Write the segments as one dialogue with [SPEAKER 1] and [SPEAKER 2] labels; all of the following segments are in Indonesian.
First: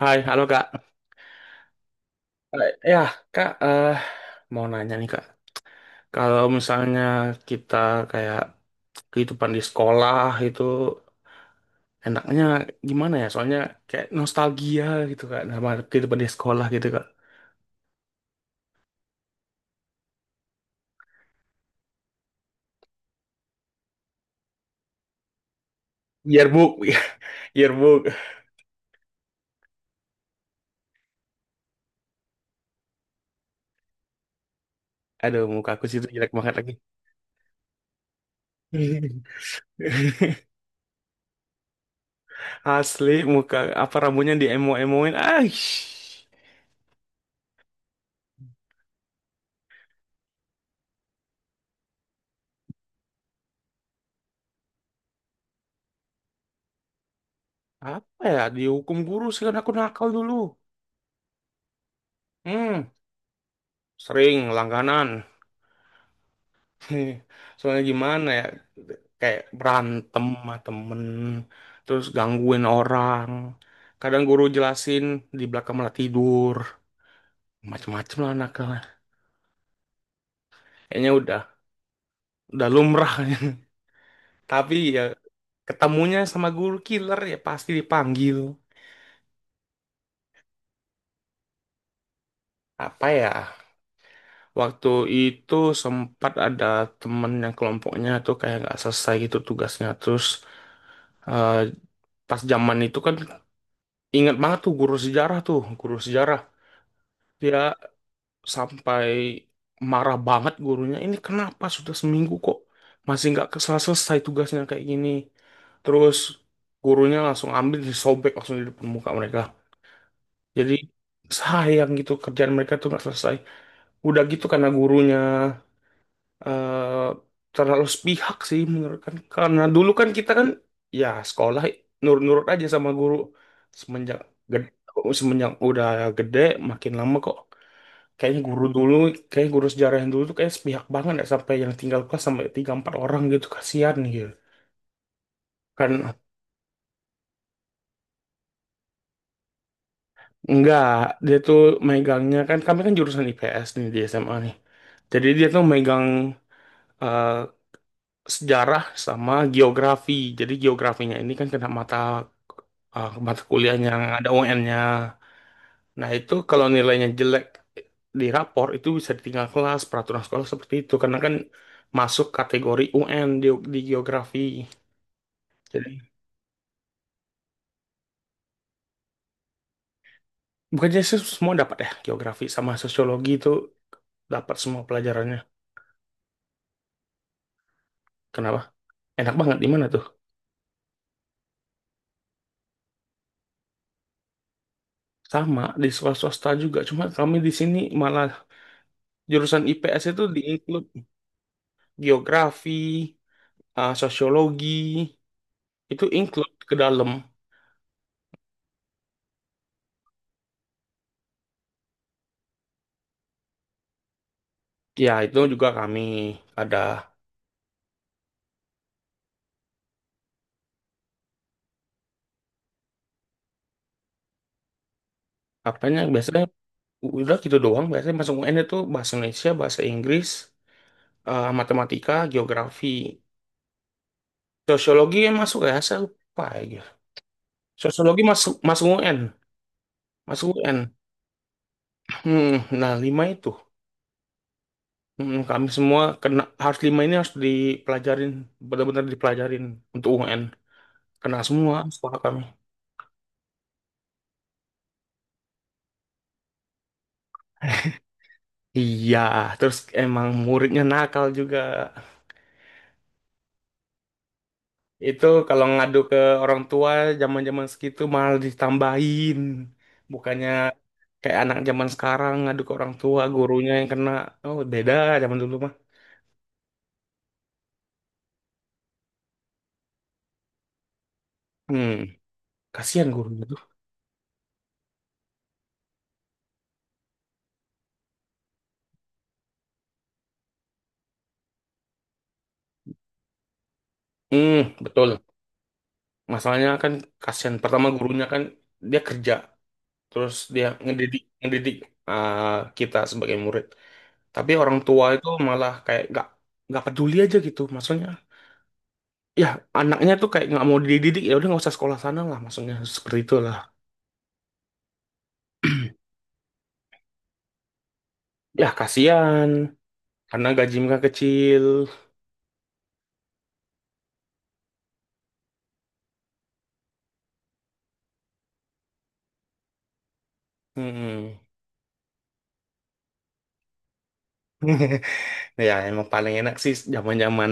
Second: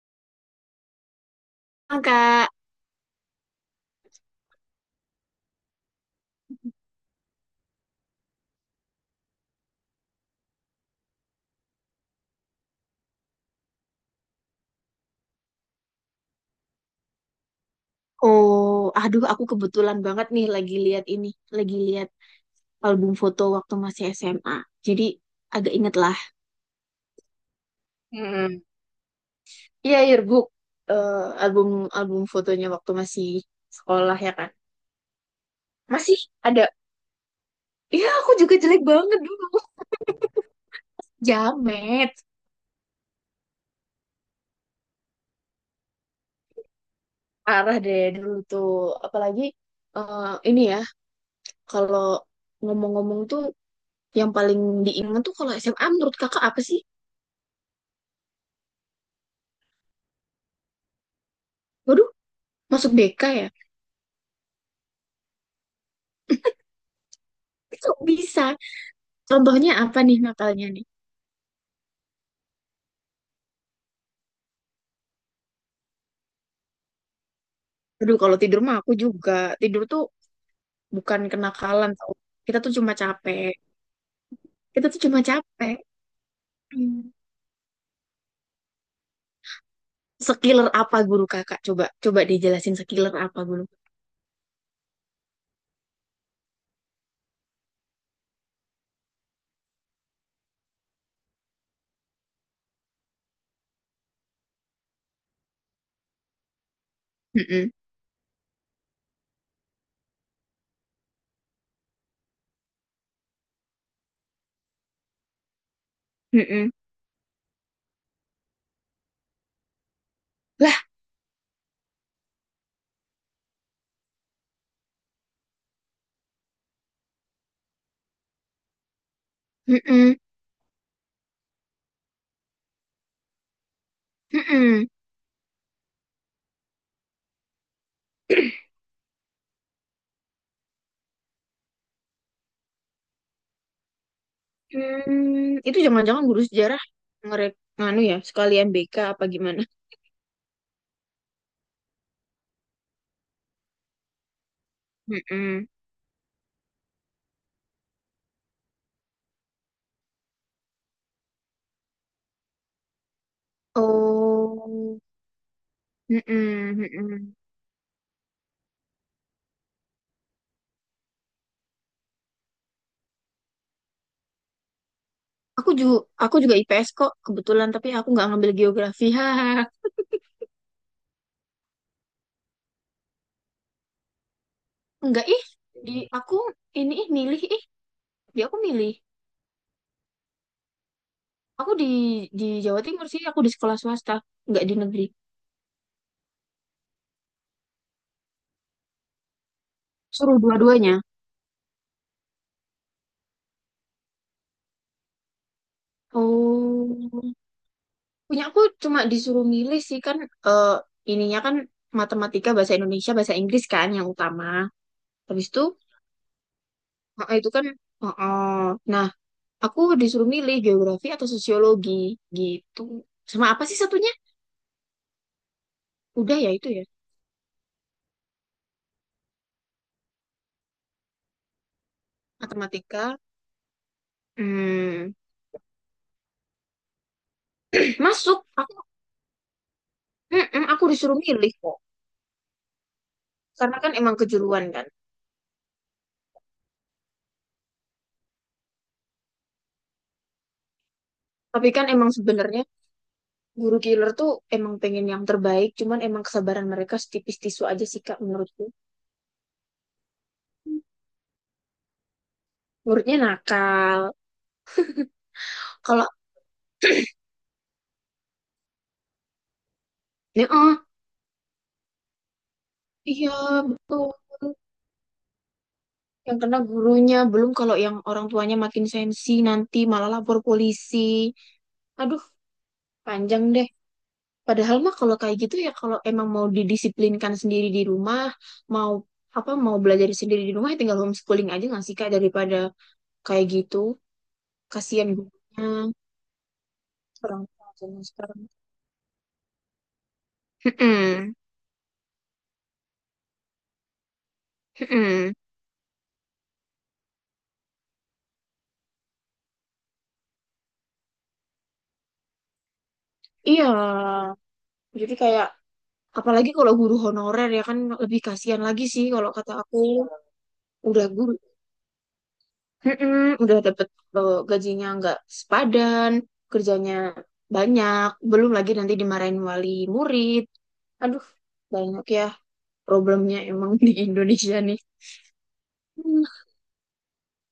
[SPEAKER 1] Hai, halo Kak.
[SPEAKER 2] Ah, Kak,
[SPEAKER 1] Eh, ya, Kak, mau nanya nih Kak. Kalau misalnya kita kayak kehidupan di sekolah itu enaknya gimana ya? Soalnya kayak nostalgia gitu Kak, nama kehidupan di sekolah gitu Kak.
[SPEAKER 2] oh, aduh, aku kebetulan banget nih lagi lihat lagi lihat album foto waktu masih SMA. Jadi agak inget lah.
[SPEAKER 1] Yearbook, yearbook.
[SPEAKER 2] Hmm. Iya, yearbook, eh, album album fotonya waktu masih sekolah ya kan.
[SPEAKER 1] Aduh, muka aku situ
[SPEAKER 2] Masih
[SPEAKER 1] jelek banget
[SPEAKER 2] ada.
[SPEAKER 1] lagi.
[SPEAKER 2] Iya, aku juga jelek banget dulu. Jamet,
[SPEAKER 1] Asli, muka apa rambutnya diemo-emoin. Aish,
[SPEAKER 2] parah deh dulu tuh. Apalagi eh, ini ya, kalau ngomong-ngomong tuh yang paling diingat tuh kalau SMA menurut kakak apa sih?
[SPEAKER 1] apa ya? Dihukum guru sih karena aku nakal dulu.
[SPEAKER 2] Waduh,
[SPEAKER 1] Hmm,
[SPEAKER 2] masuk BK ya?
[SPEAKER 1] sering langganan. Nih, soalnya
[SPEAKER 2] Kok
[SPEAKER 1] gimana ya,
[SPEAKER 2] bisa?
[SPEAKER 1] kayak
[SPEAKER 2] Contohnya apa nih
[SPEAKER 1] berantem sama
[SPEAKER 2] nakalnya nih?
[SPEAKER 1] temen, terus gangguin orang, kadang guru jelasin di belakang malah tidur,
[SPEAKER 2] Aduh,
[SPEAKER 1] macem-macem lah
[SPEAKER 2] kalau tidur mah
[SPEAKER 1] nakalnya.
[SPEAKER 2] aku juga. Tidur tuh
[SPEAKER 1] Kayaknya
[SPEAKER 2] bukan
[SPEAKER 1] udah
[SPEAKER 2] kenakalan tau. Kita
[SPEAKER 1] udah
[SPEAKER 2] tuh cuma
[SPEAKER 1] lumrah.
[SPEAKER 2] capek.
[SPEAKER 1] Tapi
[SPEAKER 2] Kita tuh
[SPEAKER 1] ya,
[SPEAKER 2] cuma capek.
[SPEAKER 1] ketemunya sama guru
[SPEAKER 2] Hmm.
[SPEAKER 1] killer ya pasti dipanggil.
[SPEAKER 2] Sekiller apa guru kakak? Coba coba dijelasin
[SPEAKER 1] Apa
[SPEAKER 2] sekiller
[SPEAKER 1] ya,
[SPEAKER 2] apa guru.
[SPEAKER 1] waktu itu sempat ada temen yang kelompoknya tuh kayak nggak selesai gitu tugasnya terus, eh, pas zaman itu kan, ingat banget tuh guru sejarah. Dia
[SPEAKER 2] Mm-mm.
[SPEAKER 1] sampai marah banget gurunya, ini kenapa sudah seminggu kok masih nggak selesai tugasnya kayak gini. Terus
[SPEAKER 2] Mm-mm.
[SPEAKER 1] gurunya langsung ambil, disobek langsung di depan muka mereka. Jadi
[SPEAKER 2] Lah,
[SPEAKER 1] sayang gitu, kerjaan mereka tuh nggak selesai. Udah gitu karena gurunya terlalu sepihak sih menurut, kan karena dulu kan
[SPEAKER 2] mm-mm.
[SPEAKER 1] kita kan ya sekolah nurut-nurut aja sama guru. semenjak gede,
[SPEAKER 2] Mm-mm.
[SPEAKER 1] semenjak udah gede, makin lama kok kayaknya guru dulu, kayak guru sejarah yang dulu tuh kayak sepihak banget ya, sampai yang tinggal kelas sampai tiga empat orang gitu, kasihan gitu
[SPEAKER 2] Hmm, itu
[SPEAKER 1] kan.
[SPEAKER 2] jangan-jangan guru sejarah ngerek nganu ya, sekalian BK apa gimana?
[SPEAKER 1] Enggak, dia tuh megangnya kan, kami kan jurusan IPS nih di SMA nih, jadi dia tuh
[SPEAKER 2] Mm-mm.
[SPEAKER 1] megang eh, sejarah sama geografi. Jadi geografinya ini kan kena mata, mata kuliahnya ada UN-nya.
[SPEAKER 2] Oh,
[SPEAKER 1] Nah itu kalau
[SPEAKER 2] mm-mm,
[SPEAKER 1] nilainya
[SPEAKER 2] mm-mm.
[SPEAKER 1] jelek di rapor itu bisa ditinggal kelas, peraturan sekolah seperti itu karena kan masuk kategori UN di geografi.
[SPEAKER 2] Aku juga
[SPEAKER 1] Jadi,
[SPEAKER 2] aku juga IPS kok kebetulan, tapi aku nggak ngambil geografi. Hahaha.
[SPEAKER 1] bukannya sih semua dapat ya, geografi sama sosiologi itu dapat semua
[SPEAKER 2] Enggak
[SPEAKER 1] pelajarannya.
[SPEAKER 2] ih, di aku ini ih milih ih, di aku
[SPEAKER 1] Kenapa?
[SPEAKER 2] milih.
[SPEAKER 1] Enak banget di mana tuh?
[SPEAKER 2] Aku di Jawa Timur sih, aku di sekolah swasta, enggak di negeri.
[SPEAKER 1] Sama di swasta juga, cuma kami di sini malah jurusan IPS itu
[SPEAKER 2] Suruh
[SPEAKER 1] di include
[SPEAKER 2] dua-duanya.
[SPEAKER 1] geografi, sosiologi itu include ke dalam.
[SPEAKER 2] Oh, punya aku cuma disuruh milih sih kan eh, ininya kan matematika, bahasa Indonesia, bahasa Inggris kan yang utama.
[SPEAKER 1] Ya itu
[SPEAKER 2] Habis itu
[SPEAKER 1] juga kami ada,
[SPEAKER 2] itu kan eh, eh. Nah, aku disuruh milih geografi atau sosiologi gitu. Sama apa sih satunya?
[SPEAKER 1] apanya
[SPEAKER 2] Udah
[SPEAKER 1] biasanya
[SPEAKER 2] ya itu ya.
[SPEAKER 1] udah gitu doang. Biasanya masuk UN itu bahasa Indonesia, bahasa Inggris, matematika, geografi,
[SPEAKER 2] Matematika. Hmm.
[SPEAKER 1] sosiologi yang masuk ya, saya lupa ya. Sosiologi
[SPEAKER 2] Masuk.
[SPEAKER 1] masuk
[SPEAKER 2] Aku
[SPEAKER 1] masuk UN. Mas UN.
[SPEAKER 2] aku disuruh milih kok.
[SPEAKER 1] Hmm, nah, lima itu.
[SPEAKER 2] Karena kan emang kejuruan kan.
[SPEAKER 1] Hmm, kami semua kena harus lima ini, harus dipelajarin, benar-benar dipelajarin untuk UN. Kena
[SPEAKER 2] Tapi
[SPEAKER 1] semua
[SPEAKER 2] kan emang
[SPEAKER 1] sekolah kami.
[SPEAKER 2] sebenarnya guru killer tuh emang pengen yang terbaik, cuman emang kesabaran mereka setipis tisu aja sih Kak menurutku.
[SPEAKER 1] Iya, terus emang muridnya nakal juga.
[SPEAKER 2] Muridnya nakal.
[SPEAKER 1] Itu kalau ngadu
[SPEAKER 2] Kalau
[SPEAKER 1] ke orang tua zaman-zaman segitu malah ditambahin.
[SPEAKER 2] ini
[SPEAKER 1] Bukannya
[SPEAKER 2] ah,
[SPEAKER 1] kayak anak zaman sekarang ngadu ke orang tua,
[SPEAKER 2] iya
[SPEAKER 1] gurunya yang
[SPEAKER 2] betul.
[SPEAKER 1] kena. Oh, beda zaman dulu mah.
[SPEAKER 2] Yang kena gurunya, belum kalau yang orang tuanya makin sensi nanti malah lapor polisi.
[SPEAKER 1] Hmm,
[SPEAKER 2] Aduh,
[SPEAKER 1] kasihan
[SPEAKER 2] panjang
[SPEAKER 1] gurunya tuh.
[SPEAKER 2] deh. Padahal mah kalau kayak gitu ya kalau emang mau didisiplinkan sendiri di rumah, mau apa mau belajar sendiri di rumah ya tinggal homeschooling aja nggak sih Kak daripada kayak gitu.
[SPEAKER 1] Hmm,
[SPEAKER 2] Kasihan
[SPEAKER 1] betul.
[SPEAKER 2] gurunya.
[SPEAKER 1] Masalahnya kan
[SPEAKER 2] Orang
[SPEAKER 1] kasihan
[SPEAKER 2] tua
[SPEAKER 1] pertama
[SPEAKER 2] zaman
[SPEAKER 1] gurunya
[SPEAKER 2] sekarang.
[SPEAKER 1] kan, dia kerja terus dia ngedidik
[SPEAKER 2] Mm-mm.
[SPEAKER 1] ngedidik kita sebagai murid, tapi orang tua itu
[SPEAKER 2] Mm-mm.
[SPEAKER 1] malah kayak nggak peduli aja gitu, maksudnya ya anaknya tuh kayak nggak mau dididik, ya udah nggak usah sekolah sana lah, maksudnya seperti
[SPEAKER 2] Iya,
[SPEAKER 1] itulah.
[SPEAKER 2] jadi kayak, apalagi kalau guru honorer ya kan, lebih kasihan
[SPEAKER 1] Ya
[SPEAKER 2] lagi sih kalau
[SPEAKER 1] kasihan
[SPEAKER 2] kata aku.
[SPEAKER 1] karena gaji mereka
[SPEAKER 2] Udah guru.
[SPEAKER 1] kecil.
[SPEAKER 2] Mm-mm. Udah dapet, gajinya nggak sepadan, kerjanya banyak, belum lagi nanti dimarahin wali murid. Aduh,
[SPEAKER 1] Mm.
[SPEAKER 2] banyak ya problemnya emang di Indonesia nih.
[SPEAKER 1] Ya emang
[SPEAKER 2] Hmm,
[SPEAKER 1] paling enak sih zaman-zaman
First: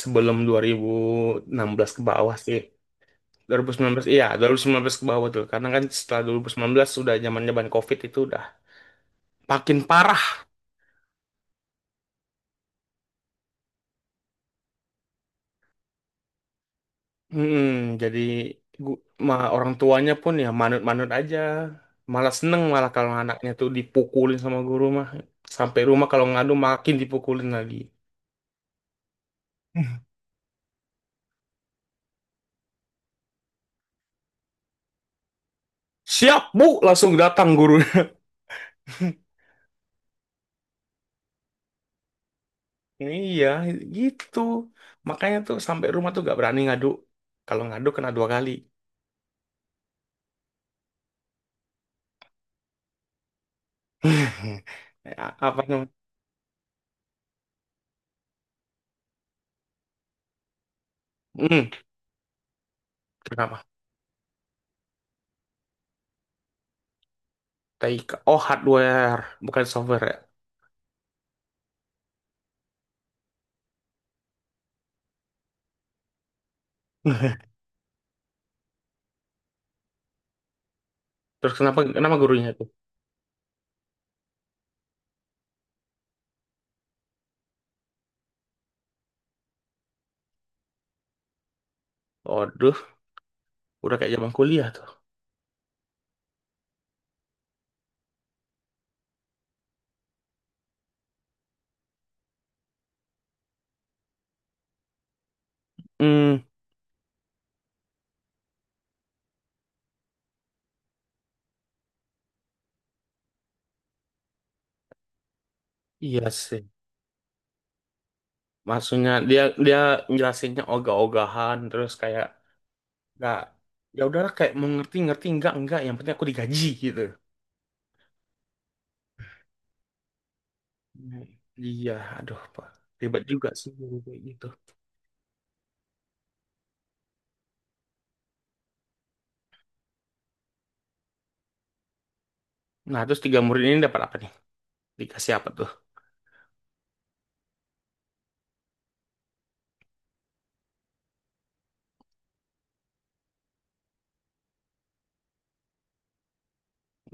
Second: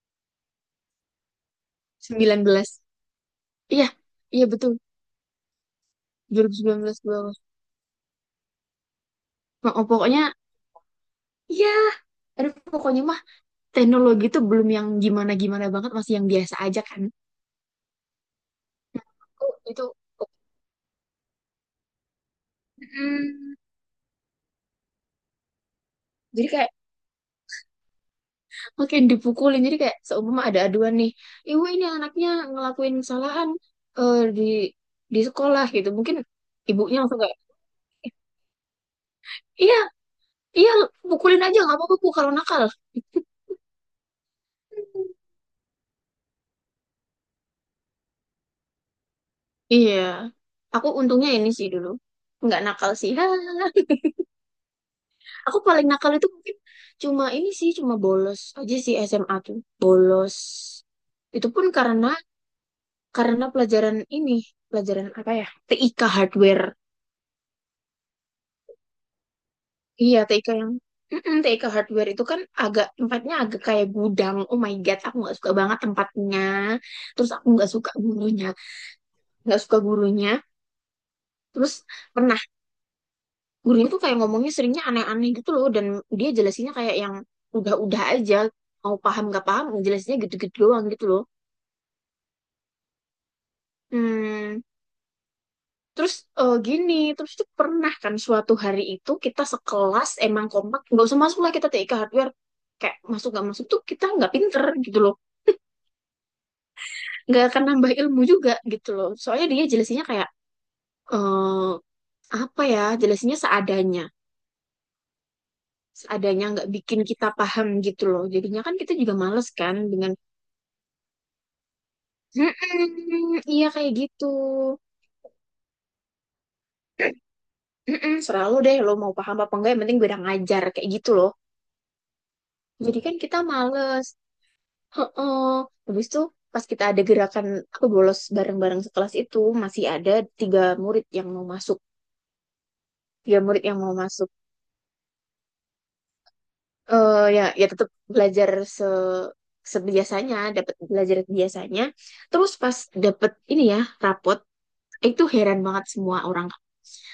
[SPEAKER 1] sebelum 2016 ke bawah
[SPEAKER 2] sembilan
[SPEAKER 1] sih,
[SPEAKER 2] belas. Iya,
[SPEAKER 1] 2019, iya,
[SPEAKER 2] iya, betul,
[SPEAKER 1] 2019 ke bawah tuh, karena kan setelah 2019
[SPEAKER 2] 2019 ke
[SPEAKER 1] sudah
[SPEAKER 2] bawah.
[SPEAKER 1] zamannya ban COVID itu udah makin
[SPEAKER 2] Oh, pokoknya,
[SPEAKER 1] parah.
[SPEAKER 2] iya, aduh, pokoknya mah teknologi itu belum yang gimana-gimana banget, masih yang biasa aja kan.
[SPEAKER 1] Mm-mm, jadi gu-
[SPEAKER 2] Oh,
[SPEAKER 1] orang
[SPEAKER 2] itu.
[SPEAKER 1] tuanya pun ya manut-manut aja. Malah seneng malah kalau anaknya
[SPEAKER 2] Mm.
[SPEAKER 1] tuh dipukulin sama guru mah, sampai rumah kalau
[SPEAKER 2] Jadi
[SPEAKER 1] ngadu
[SPEAKER 2] kayak
[SPEAKER 1] makin dipukulin lagi.
[SPEAKER 2] makin dipukulin, jadi kayak seumpama ada aduan nih, ibu ini anaknya ngelakuin kesalahan di sekolah gitu. Mungkin
[SPEAKER 1] Siap Bu,
[SPEAKER 2] ibunya
[SPEAKER 1] langsung
[SPEAKER 2] langsung kayak,
[SPEAKER 1] datang guru.
[SPEAKER 2] iya, iya, pukulin aja nggak apa-apa Bu, kalau nakal.
[SPEAKER 1] Iya gitu, makanya tuh sampai rumah tuh gak berani ngadu, kalau ngadu kena 2 kali.
[SPEAKER 2] Iya, aku untungnya ini sih dulu, nggak nakal sih. Aku
[SPEAKER 1] Apa
[SPEAKER 2] paling
[SPEAKER 1] namanya.
[SPEAKER 2] nakal itu mungkin cuma ini sih, cuma bolos aja sih SMA tuh. Bolos. Itu pun
[SPEAKER 1] Hmm,
[SPEAKER 2] karena
[SPEAKER 1] kenapa
[SPEAKER 2] pelajaran ini, pelajaran apa ya? TIK hardware.
[SPEAKER 1] Taika? Oh, hardware, bukan software ya.
[SPEAKER 2] Iya, TIK yang, mm-mm, TIK hardware itu kan agak tempatnya agak kayak gudang. Oh my God, aku nggak suka banget tempatnya. Terus aku nggak suka gurunya, nggak suka gurunya.
[SPEAKER 1] Terus
[SPEAKER 2] Terus
[SPEAKER 1] kenapa kenapa
[SPEAKER 2] pernah
[SPEAKER 1] gurunya tuh?
[SPEAKER 2] gurunya tuh kayak ngomongnya seringnya aneh-aneh gitu loh, dan dia jelasinnya kayak yang udah-udah aja. Mau paham nggak paham, jelasinnya gitu-gitu doang gitu loh.
[SPEAKER 1] Waduh, udah kayak zaman
[SPEAKER 2] Hmm,
[SPEAKER 1] kuliah tuh.
[SPEAKER 2] terus, gini, terus itu pernah kan suatu hari itu kita sekelas emang kompak, nggak usah masuk lah kita TIK hardware, kayak masuk nggak masuk tuh kita nggak pinter gitu loh,
[SPEAKER 1] Hmm,
[SPEAKER 2] nggak akan nambah ilmu juga gitu loh. Soalnya dia jelasinnya kayak eh apa ya, jelasinnya seadanya,
[SPEAKER 1] iya
[SPEAKER 2] seadanya
[SPEAKER 1] sih.
[SPEAKER 2] nggak bikin kita paham gitu loh. Jadinya kan kita
[SPEAKER 1] Maksudnya
[SPEAKER 2] juga
[SPEAKER 1] dia
[SPEAKER 2] males kan
[SPEAKER 1] dia
[SPEAKER 2] dengan,
[SPEAKER 1] jelasinnya ogah-ogahan, terus kayak nggak,
[SPEAKER 2] mm-mm, iya kayak
[SPEAKER 1] ya
[SPEAKER 2] gitu,
[SPEAKER 1] udahlah, kayak mau ngerti ngerti enggak, yang penting aku digaji gitu.
[SPEAKER 2] mm-mm, serah deh lo mau paham apa enggak, yang penting gue udah ngajar kayak gitu
[SPEAKER 1] Hmm,
[SPEAKER 2] loh.
[SPEAKER 1] iya, aduh Pak.
[SPEAKER 2] Jadi kan
[SPEAKER 1] Ribet
[SPEAKER 2] kita
[SPEAKER 1] juga sih guru
[SPEAKER 2] males.
[SPEAKER 1] kayak gitu.
[SPEAKER 2] Heeh. Habis itu pas kita ada gerakan aku bolos bareng-bareng sekelas itu masih ada tiga murid yang mau masuk,
[SPEAKER 1] Nah, terus
[SPEAKER 2] tiga
[SPEAKER 1] tiga murid
[SPEAKER 2] murid
[SPEAKER 1] ini
[SPEAKER 2] yang mau
[SPEAKER 1] dapat apa
[SPEAKER 2] masuk.
[SPEAKER 1] nih? Dikasih apa tuh?
[SPEAKER 2] Eh, ya ya tetap belajar se sebiasanya, dapat belajar biasanya. Terus pas dapet ini ya rapot, itu heran banget semua orang.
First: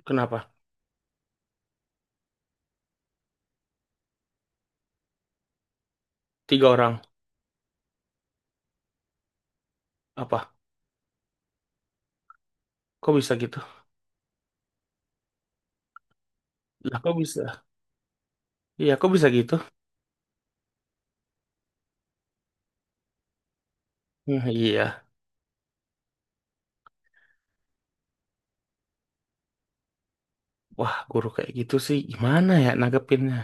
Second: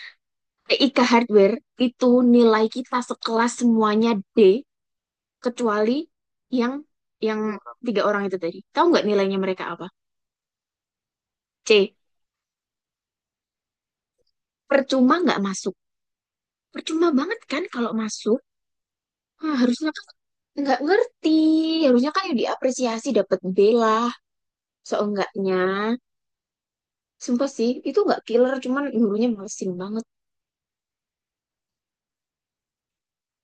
[SPEAKER 1] Kenapa?
[SPEAKER 2] TIK Hardware itu nilai kita sekelas semuanya D, kecuali
[SPEAKER 1] Tiga
[SPEAKER 2] yang
[SPEAKER 1] orang.
[SPEAKER 2] yang tiga orang itu tadi. Tahu nggak nilainya mereka apa?
[SPEAKER 1] Apa?
[SPEAKER 2] C.
[SPEAKER 1] Kok bisa gitu?
[SPEAKER 2] Percuma nggak masuk.
[SPEAKER 1] Lah,
[SPEAKER 2] Percuma
[SPEAKER 1] kok
[SPEAKER 2] banget kan
[SPEAKER 1] bisa?
[SPEAKER 2] kalau masuk.
[SPEAKER 1] Iya, kok bisa gitu?
[SPEAKER 2] Hah, harusnya kan, nggak ngerti, harusnya kan yang diapresiasi dapat B lah
[SPEAKER 1] Hmm, iya.
[SPEAKER 2] seenggaknya. Sumpah sih itu nggak killer, cuman gurunya mesin banget.
[SPEAKER 1] Wah, guru kayak gitu sih gimana ya nanggepinnya?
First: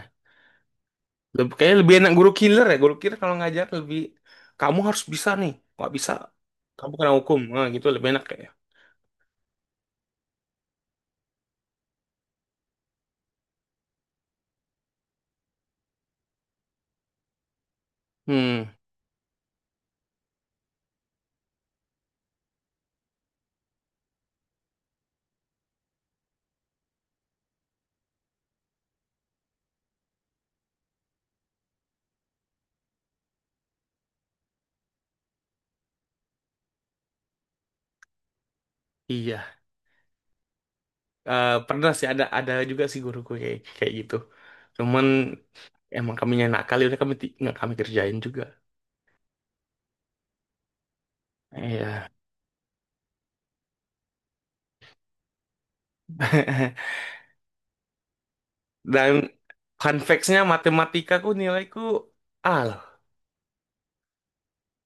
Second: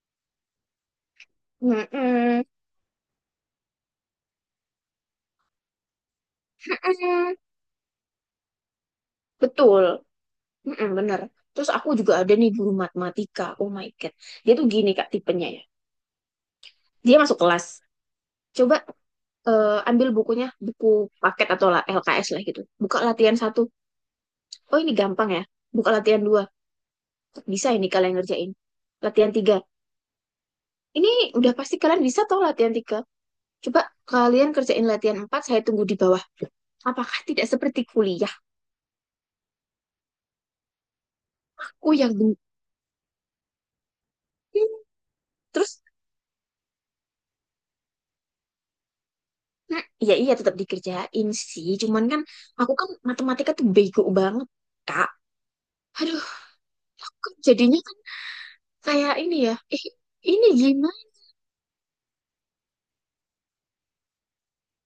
[SPEAKER 1] Kayaknya lebih enak guru
[SPEAKER 2] Mm-mm,
[SPEAKER 1] killer ya. Guru killer kalau ngajar lebih, kamu harus bisa nih. Nggak bisa kamu kena
[SPEAKER 2] mm-mm.
[SPEAKER 1] hukum. Nah, gitu lebih enak kayaknya.
[SPEAKER 2] Betul. Mm-mm, bener. Terus aku juga ada nih guru matematika, oh my god. Dia tuh gini Kak tipenya ya, dia masuk kelas,
[SPEAKER 1] Hmm,
[SPEAKER 2] coba ambil bukunya, buku paket atau lah LKS lah gitu, buka latihan satu, oh ini gampang ya, buka latihan dua, bisa ini kalian ngerjain latihan tiga. Ini udah pasti kalian bisa toh latihan tiga. Coba kalian kerjain latihan empat, saya tunggu di bawah. Apakah tidak seperti kuliah?
[SPEAKER 1] iya.
[SPEAKER 2] Aku
[SPEAKER 1] Pernah sih
[SPEAKER 2] yang
[SPEAKER 1] ada
[SPEAKER 2] bingung.
[SPEAKER 1] ada juga sih guruku kayak kayak gitu. Cuman
[SPEAKER 2] Terus,
[SPEAKER 1] emang kami nakal kali, udah kami nggak kami kerjain juga.
[SPEAKER 2] hmm, ya iya tetap dikerjain sih. Cuman
[SPEAKER 1] Iya.
[SPEAKER 2] kan, aku kan matematika tuh bego banget, Kak. Aduh, kok jadinya kan
[SPEAKER 1] Dan
[SPEAKER 2] kayak ini ya. Eh,
[SPEAKER 1] fun facts-nya
[SPEAKER 2] ini gimana?
[SPEAKER 1] matematikaku nilaiku A lah.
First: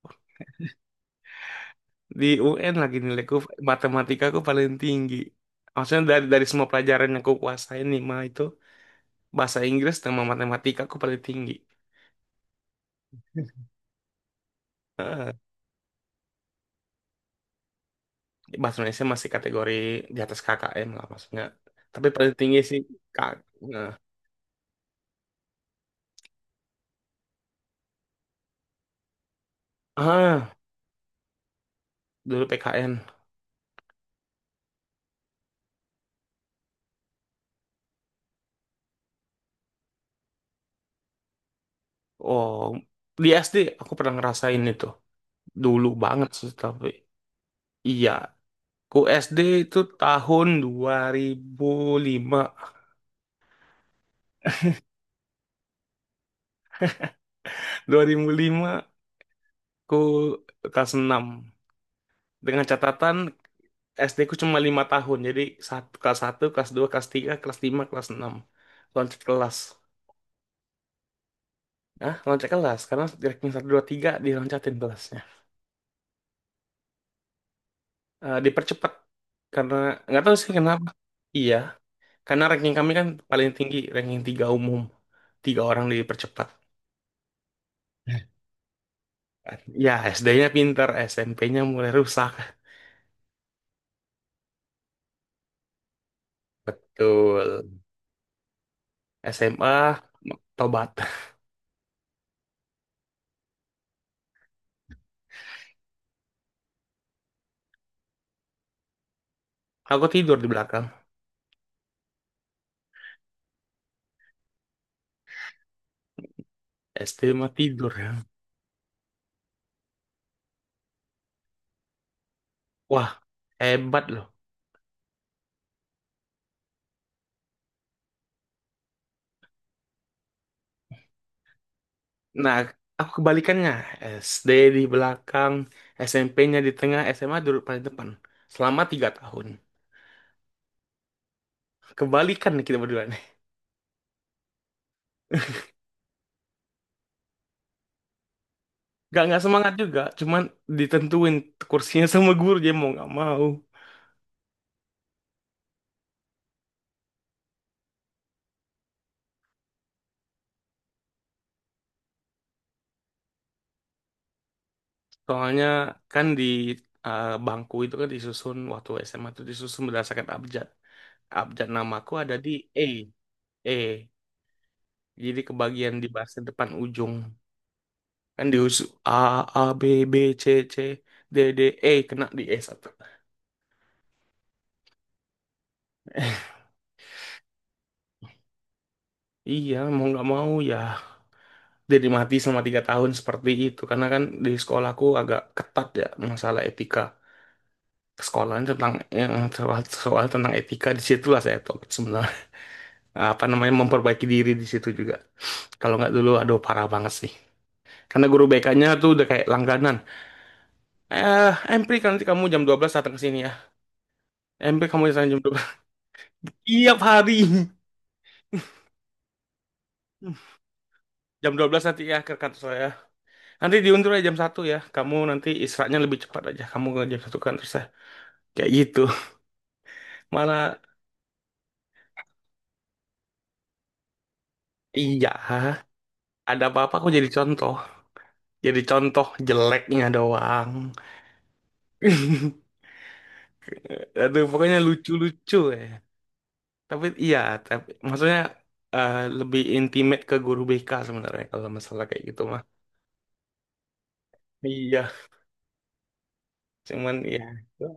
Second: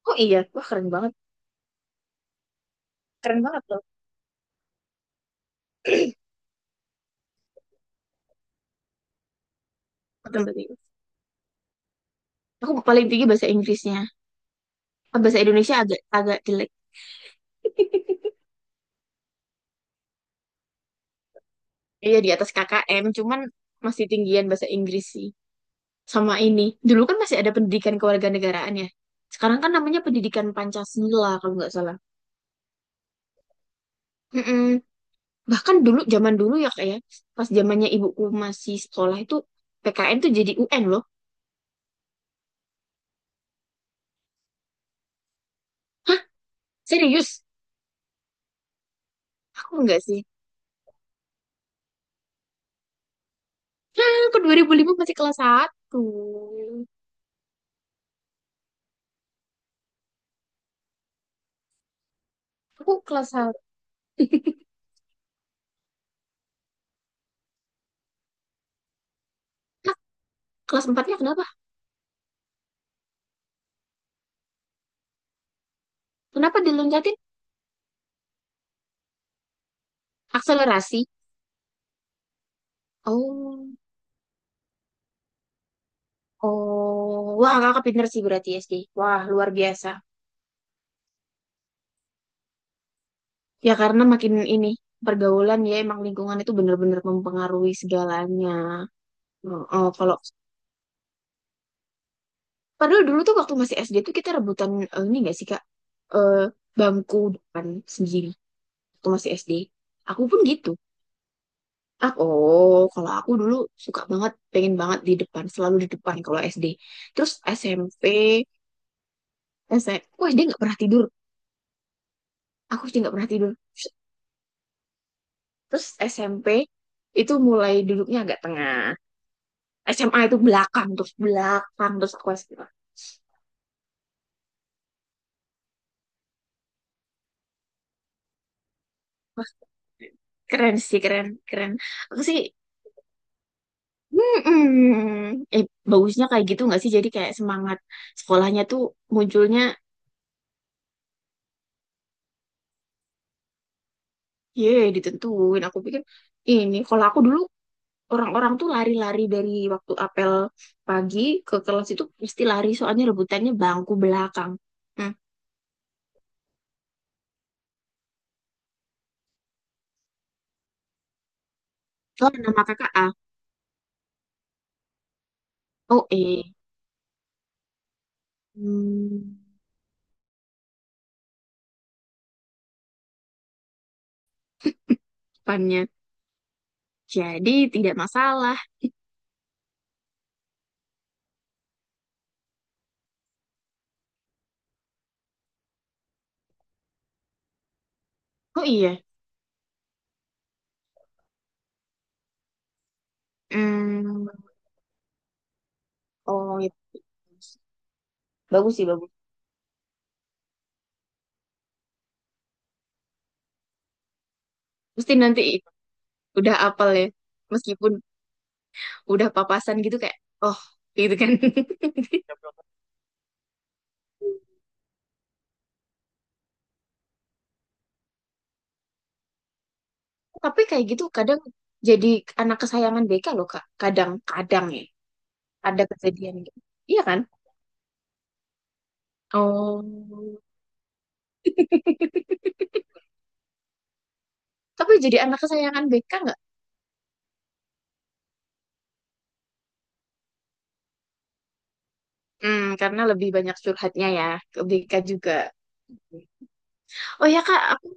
[SPEAKER 2] Oh iya, wah keren banget.
[SPEAKER 1] Di UN lagi nilaiku
[SPEAKER 2] Keren banget loh
[SPEAKER 1] matematika aku paling tinggi. Maksudnya dari semua pelajaran yang aku kuasain nih mah itu, bahasa Inggris sama
[SPEAKER 2] matematika.
[SPEAKER 1] matematika aku paling tinggi.
[SPEAKER 2] Aku paling tinggi bahasa Inggrisnya. Ah,
[SPEAKER 1] Heeh.
[SPEAKER 2] Bahasa Indonesia agak agak jelek.
[SPEAKER 1] Bahasa Indonesia masih kategori di atas KKM lah maksudnya. Tapi
[SPEAKER 2] Iya di
[SPEAKER 1] paling
[SPEAKER 2] atas
[SPEAKER 1] tinggi sih
[SPEAKER 2] KKM,
[SPEAKER 1] Kak.
[SPEAKER 2] cuman
[SPEAKER 1] Nah.
[SPEAKER 2] masih tinggian bahasa Inggris sih. Sama ini. Dulu kan masih ada pendidikan kewarganegaraan ya. Sekarang kan namanya pendidikan
[SPEAKER 1] Ah,
[SPEAKER 2] Pancasila kalau nggak salah.
[SPEAKER 1] dulu PKN.
[SPEAKER 2] Mm-mm. Bahkan dulu zaman dulu ya kayak pas zamannya ibuku masih sekolah itu PKN tuh jadi UN loh.
[SPEAKER 1] Oh, di SD aku pernah ngerasain itu. Dulu
[SPEAKER 2] Hah,
[SPEAKER 1] banget sih tapi,
[SPEAKER 2] serius?
[SPEAKER 1] iya. Ku SD
[SPEAKER 2] Aku
[SPEAKER 1] itu
[SPEAKER 2] enggak sih.
[SPEAKER 1] tahun 2005.
[SPEAKER 2] Hah, aku 2005 masih kelas satu.
[SPEAKER 1] 2005 ku kelas enam. Dengan
[SPEAKER 2] Aku
[SPEAKER 1] catatan
[SPEAKER 2] kelas satu.
[SPEAKER 1] SD ku cuma 5 tahun. Jadi kelas satu, kelas dua, kelas tiga, kelas lima, kelas enam. Loncat kelas.
[SPEAKER 2] Hah, kelas empatnya kenapa?
[SPEAKER 1] Nah, loncat kelas. Karena di ranking 1, 2, 3 diloncatin kelasnya.
[SPEAKER 2] Kenapa diloncatin?
[SPEAKER 1] Eh, dipercepat. Karena, nggak tahu sih kenapa.
[SPEAKER 2] Akselerasi.
[SPEAKER 1] Iya. Karena ranking kami kan paling
[SPEAKER 2] Oh.
[SPEAKER 1] tinggi. Ranking tiga umum. Tiga orang dipercepat.
[SPEAKER 2] Oh, wah kakak pinter sih berarti SD. Wah, luar biasa.
[SPEAKER 1] Ya, SD-nya pinter. SMP-nya mulai rusak.
[SPEAKER 2] Ya karena makin ini pergaulan ya emang lingkungan itu bener-bener
[SPEAKER 1] Betul.
[SPEAKER 2] mempengaruhi segalanya. Oh,
[SPEAKER 1] SMA,
[SPEAKER 2] kalau
[SPEAKER 1] tobat.
[SPEAKER 2] padahal dulu tuh waktu masih SD tuh kita rebutan, ini gak sih Kak? Eh, bangku depan sendiri waktu masih SD.
[SPEAKER 1] Aku
[SPEAKER 2] Aku
[SPEAKER 1] tidur
[SPEAKER 2] pun
[SPEAKER 1] di
[SPEAKER 2] gitu.
[SPEAKER 1] belakang.
[SPEAKER 2] Ah, oh, kalau aku dulu suka banget, pengen banget di depan, selalu di depan kalau SD.
[SPEAKER 1] SD
[SPEAKER 2] Terus
[SPEAKER 1] mah tidur
[SPEAKER 2] SMP,
[SPEAKER 1] ya.
[SPEAKER 2] SMP, aku SD nggak pernah tidur. Aku SD
[SPEAKER 1] Wah,
[SPEAKER 2] nggak pernah tidur.
[SPEAKER 1] hebat loh.
[SPEAKER 2] Terus SMP itu mulai duduknya agak tengah. SMA itu belakang terus aku SD.
[SPEAKER 1] Nah, aku kebalikannya. SD di belakang, SMP-nya di tengah, SMA dulu paling depan. Selama 3 tahun.
[SPEAKER 2] Wah, keren sih, keren, keren. Aku sih
[SPEAKER 1] Kebalikan nih kita berdua nih.
[SPEAKER 2] mm-mm. eh bagusnya kayak gitu nggak sih, jadi kayak semangat sekolahnya tuh
[SPEAKER 1] Gak, nggak
[SPEAKER 2] munculnya.
[SPEAKER 1] semangat juga, cuman ditentuin kursinya sama guru, dia mau nggak mau.
[SPEAKER 2] Ye, ditentuin aku pikir. Ini kalau aku dulu orang-orang tuh lari-lari dari waktu apel pagi ke kelas itu pasti lari, soalnya rebutannya bangku belakang. Hmm.
[SPEAKER 1] Soalnya kan bangku itu kan disusun, waktu SMA itu disusun berdasarkan abjad. Abjad namaku
[SPEAKER 2] Oh,
[SPEAKER 1] ada di
[SPEAKER 2] nama
[SPEAKER 1] E.
[SPEAKER 2] kakak A.
[SPEAKER 1] E. Jadi kebagian di
[SPEAKER 2] Oh,
[SPEAKER 1] bagian
[SPEAKER 2] eh,
[SPEAKER 1] depan ujung. Kan di A,
[SPEAKER 2] hmm,
[SPEAKER 1] A, B, B, C, C, D, D, E. Kena di E satu.
[SPEAKER 2] depannya jadi tidak masalah.
[SPEAKER 1] Iya, mau nggak mau ya jadi mati selama 3 tahun seperti itu. Karena kan di sekolahku agak ketat ya masalah etika. Sekolahan
[SPEAKER 2] Oh iya,
[SPEAKER 1] tentang yang soal, soal tentang etika, di situlah saya tuh sebenarnya apa namanya memperbaiki
[SPEAKER 2] hmm.
[SPEAKER 1] diri di situ juga. Kalau nggak dulu, aduh
[SPEAKER 2] Oh
[SPEAKER 1] parah
[SPEAKER 2] gitu.
[SPEAKER 1] banget sih. Karena guru
[SPEAKER 2] Bagus
[SPEAKER 1] BK-nya
[SPEAKER 2] sih,
[SPEAKER 1] tuh
[SPEAKER 2] bagus.
[SPEAKER 1] udah kayak langganan. Eh, Empri kan nanti kamu jam 12 datang ke sini ya. Empri kamu
[SPEAKER 2] Mesti
[SPEAKER 1] datang jam
[SPEAKER 2] nanti
[SPEAKER 1] dua belas
[SPEAKER 2] udah apal
[SPEAKER 1] Tiap
[SPEAKER 2] ya.
[SPEAKER 1] hari.
[SPEAKER 2] Meskipun udah papasan gitu kayak, oh gitu kan.
[SPEAKER 1] Jam 12 nanti ya ke kantor saya. Nanti diundur aja jam 1 ya. Kamu nanti istirahatnya lebih cepat aja. Kamu ke jam 1 kan terus ya. Kayak gitu.
[SPEAKER 2] Tapi
[SPEAKER 1] Malah
[SPEAKER 2] kayak gitu kadang jadi anak kesayangan BK loh, Kak. Kadang-kadang ya.
[SPEAKER 1] iya,
[SPEAKER 2] Ada kejadian gitu.
[SPEAKER 1] ada apa-apa
[SPEAKER 2] Iya
[SPEAKER 1] aku
[SPEAKER 2] kan?
[SPEAKER 1] jadi contoh. Jadi contoh
[SPEAKER 2] Oh.
[SPEAKER 1] jeleknya doang. Aduh, pokoknya
[SPEAKER 2] Tapi jadi anak
[SPEAKER 1] lucu-lucu ya.
[SPEAKER 2] kesayangan BK nggak?
[SPEAKER 1] Tapi iya, tapi maksudnya lebih intimate ke guru BK sebenarnya kalau masalah kayak gitu mah.
[SPEAKER 2] Hmm, karena lebih banyak curhatnya ya ke BK
[SPEAKER 1] Iya,
[SPEAKER 2] juga.
[SPEAKER 1] cuman
[SPEAKER 2] Oh ya
[SPEAKER 1] ya.
[SPEAKER 2] Kak, aku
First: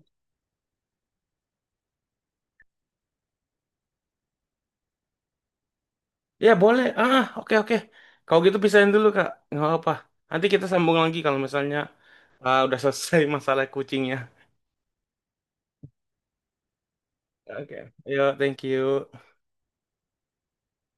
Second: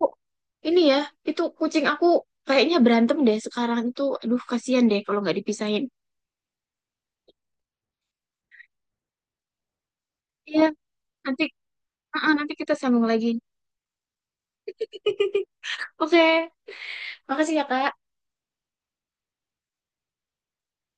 [SPEAKER 2] ini ya, itu kucing aku kayaknya berantem deh sekarang itu. Aduh, kasihan deh kalau nggak dipisahin.
[SPEAKER 1] Ya boleh. Ah, ah, oke oke. Kalau gitu pisahin dulu Kak. Nggak apa-apa. Nanti
[SPEAKER 2] Iya,
[SPEAKER 1] kita sambung lagi kalau
[SPEAKER 2] nanti,
[SPEAKER 1] misalnya
[SPEAKER 2] nanti kita
[SPEAKER 1] udah
[SPEAKER 2] sambung
[SPEAKER 1] selesai.
[SPEAKER 2] lagi.
[SPEAKER 1] Masalah kucingnya.
[SPEAKER 2] Oke, makasih ya,
[SPEAKER 1] Oke,
[SPEAKER 2] Kak.
[SPEAKER 1] yuk, thank you.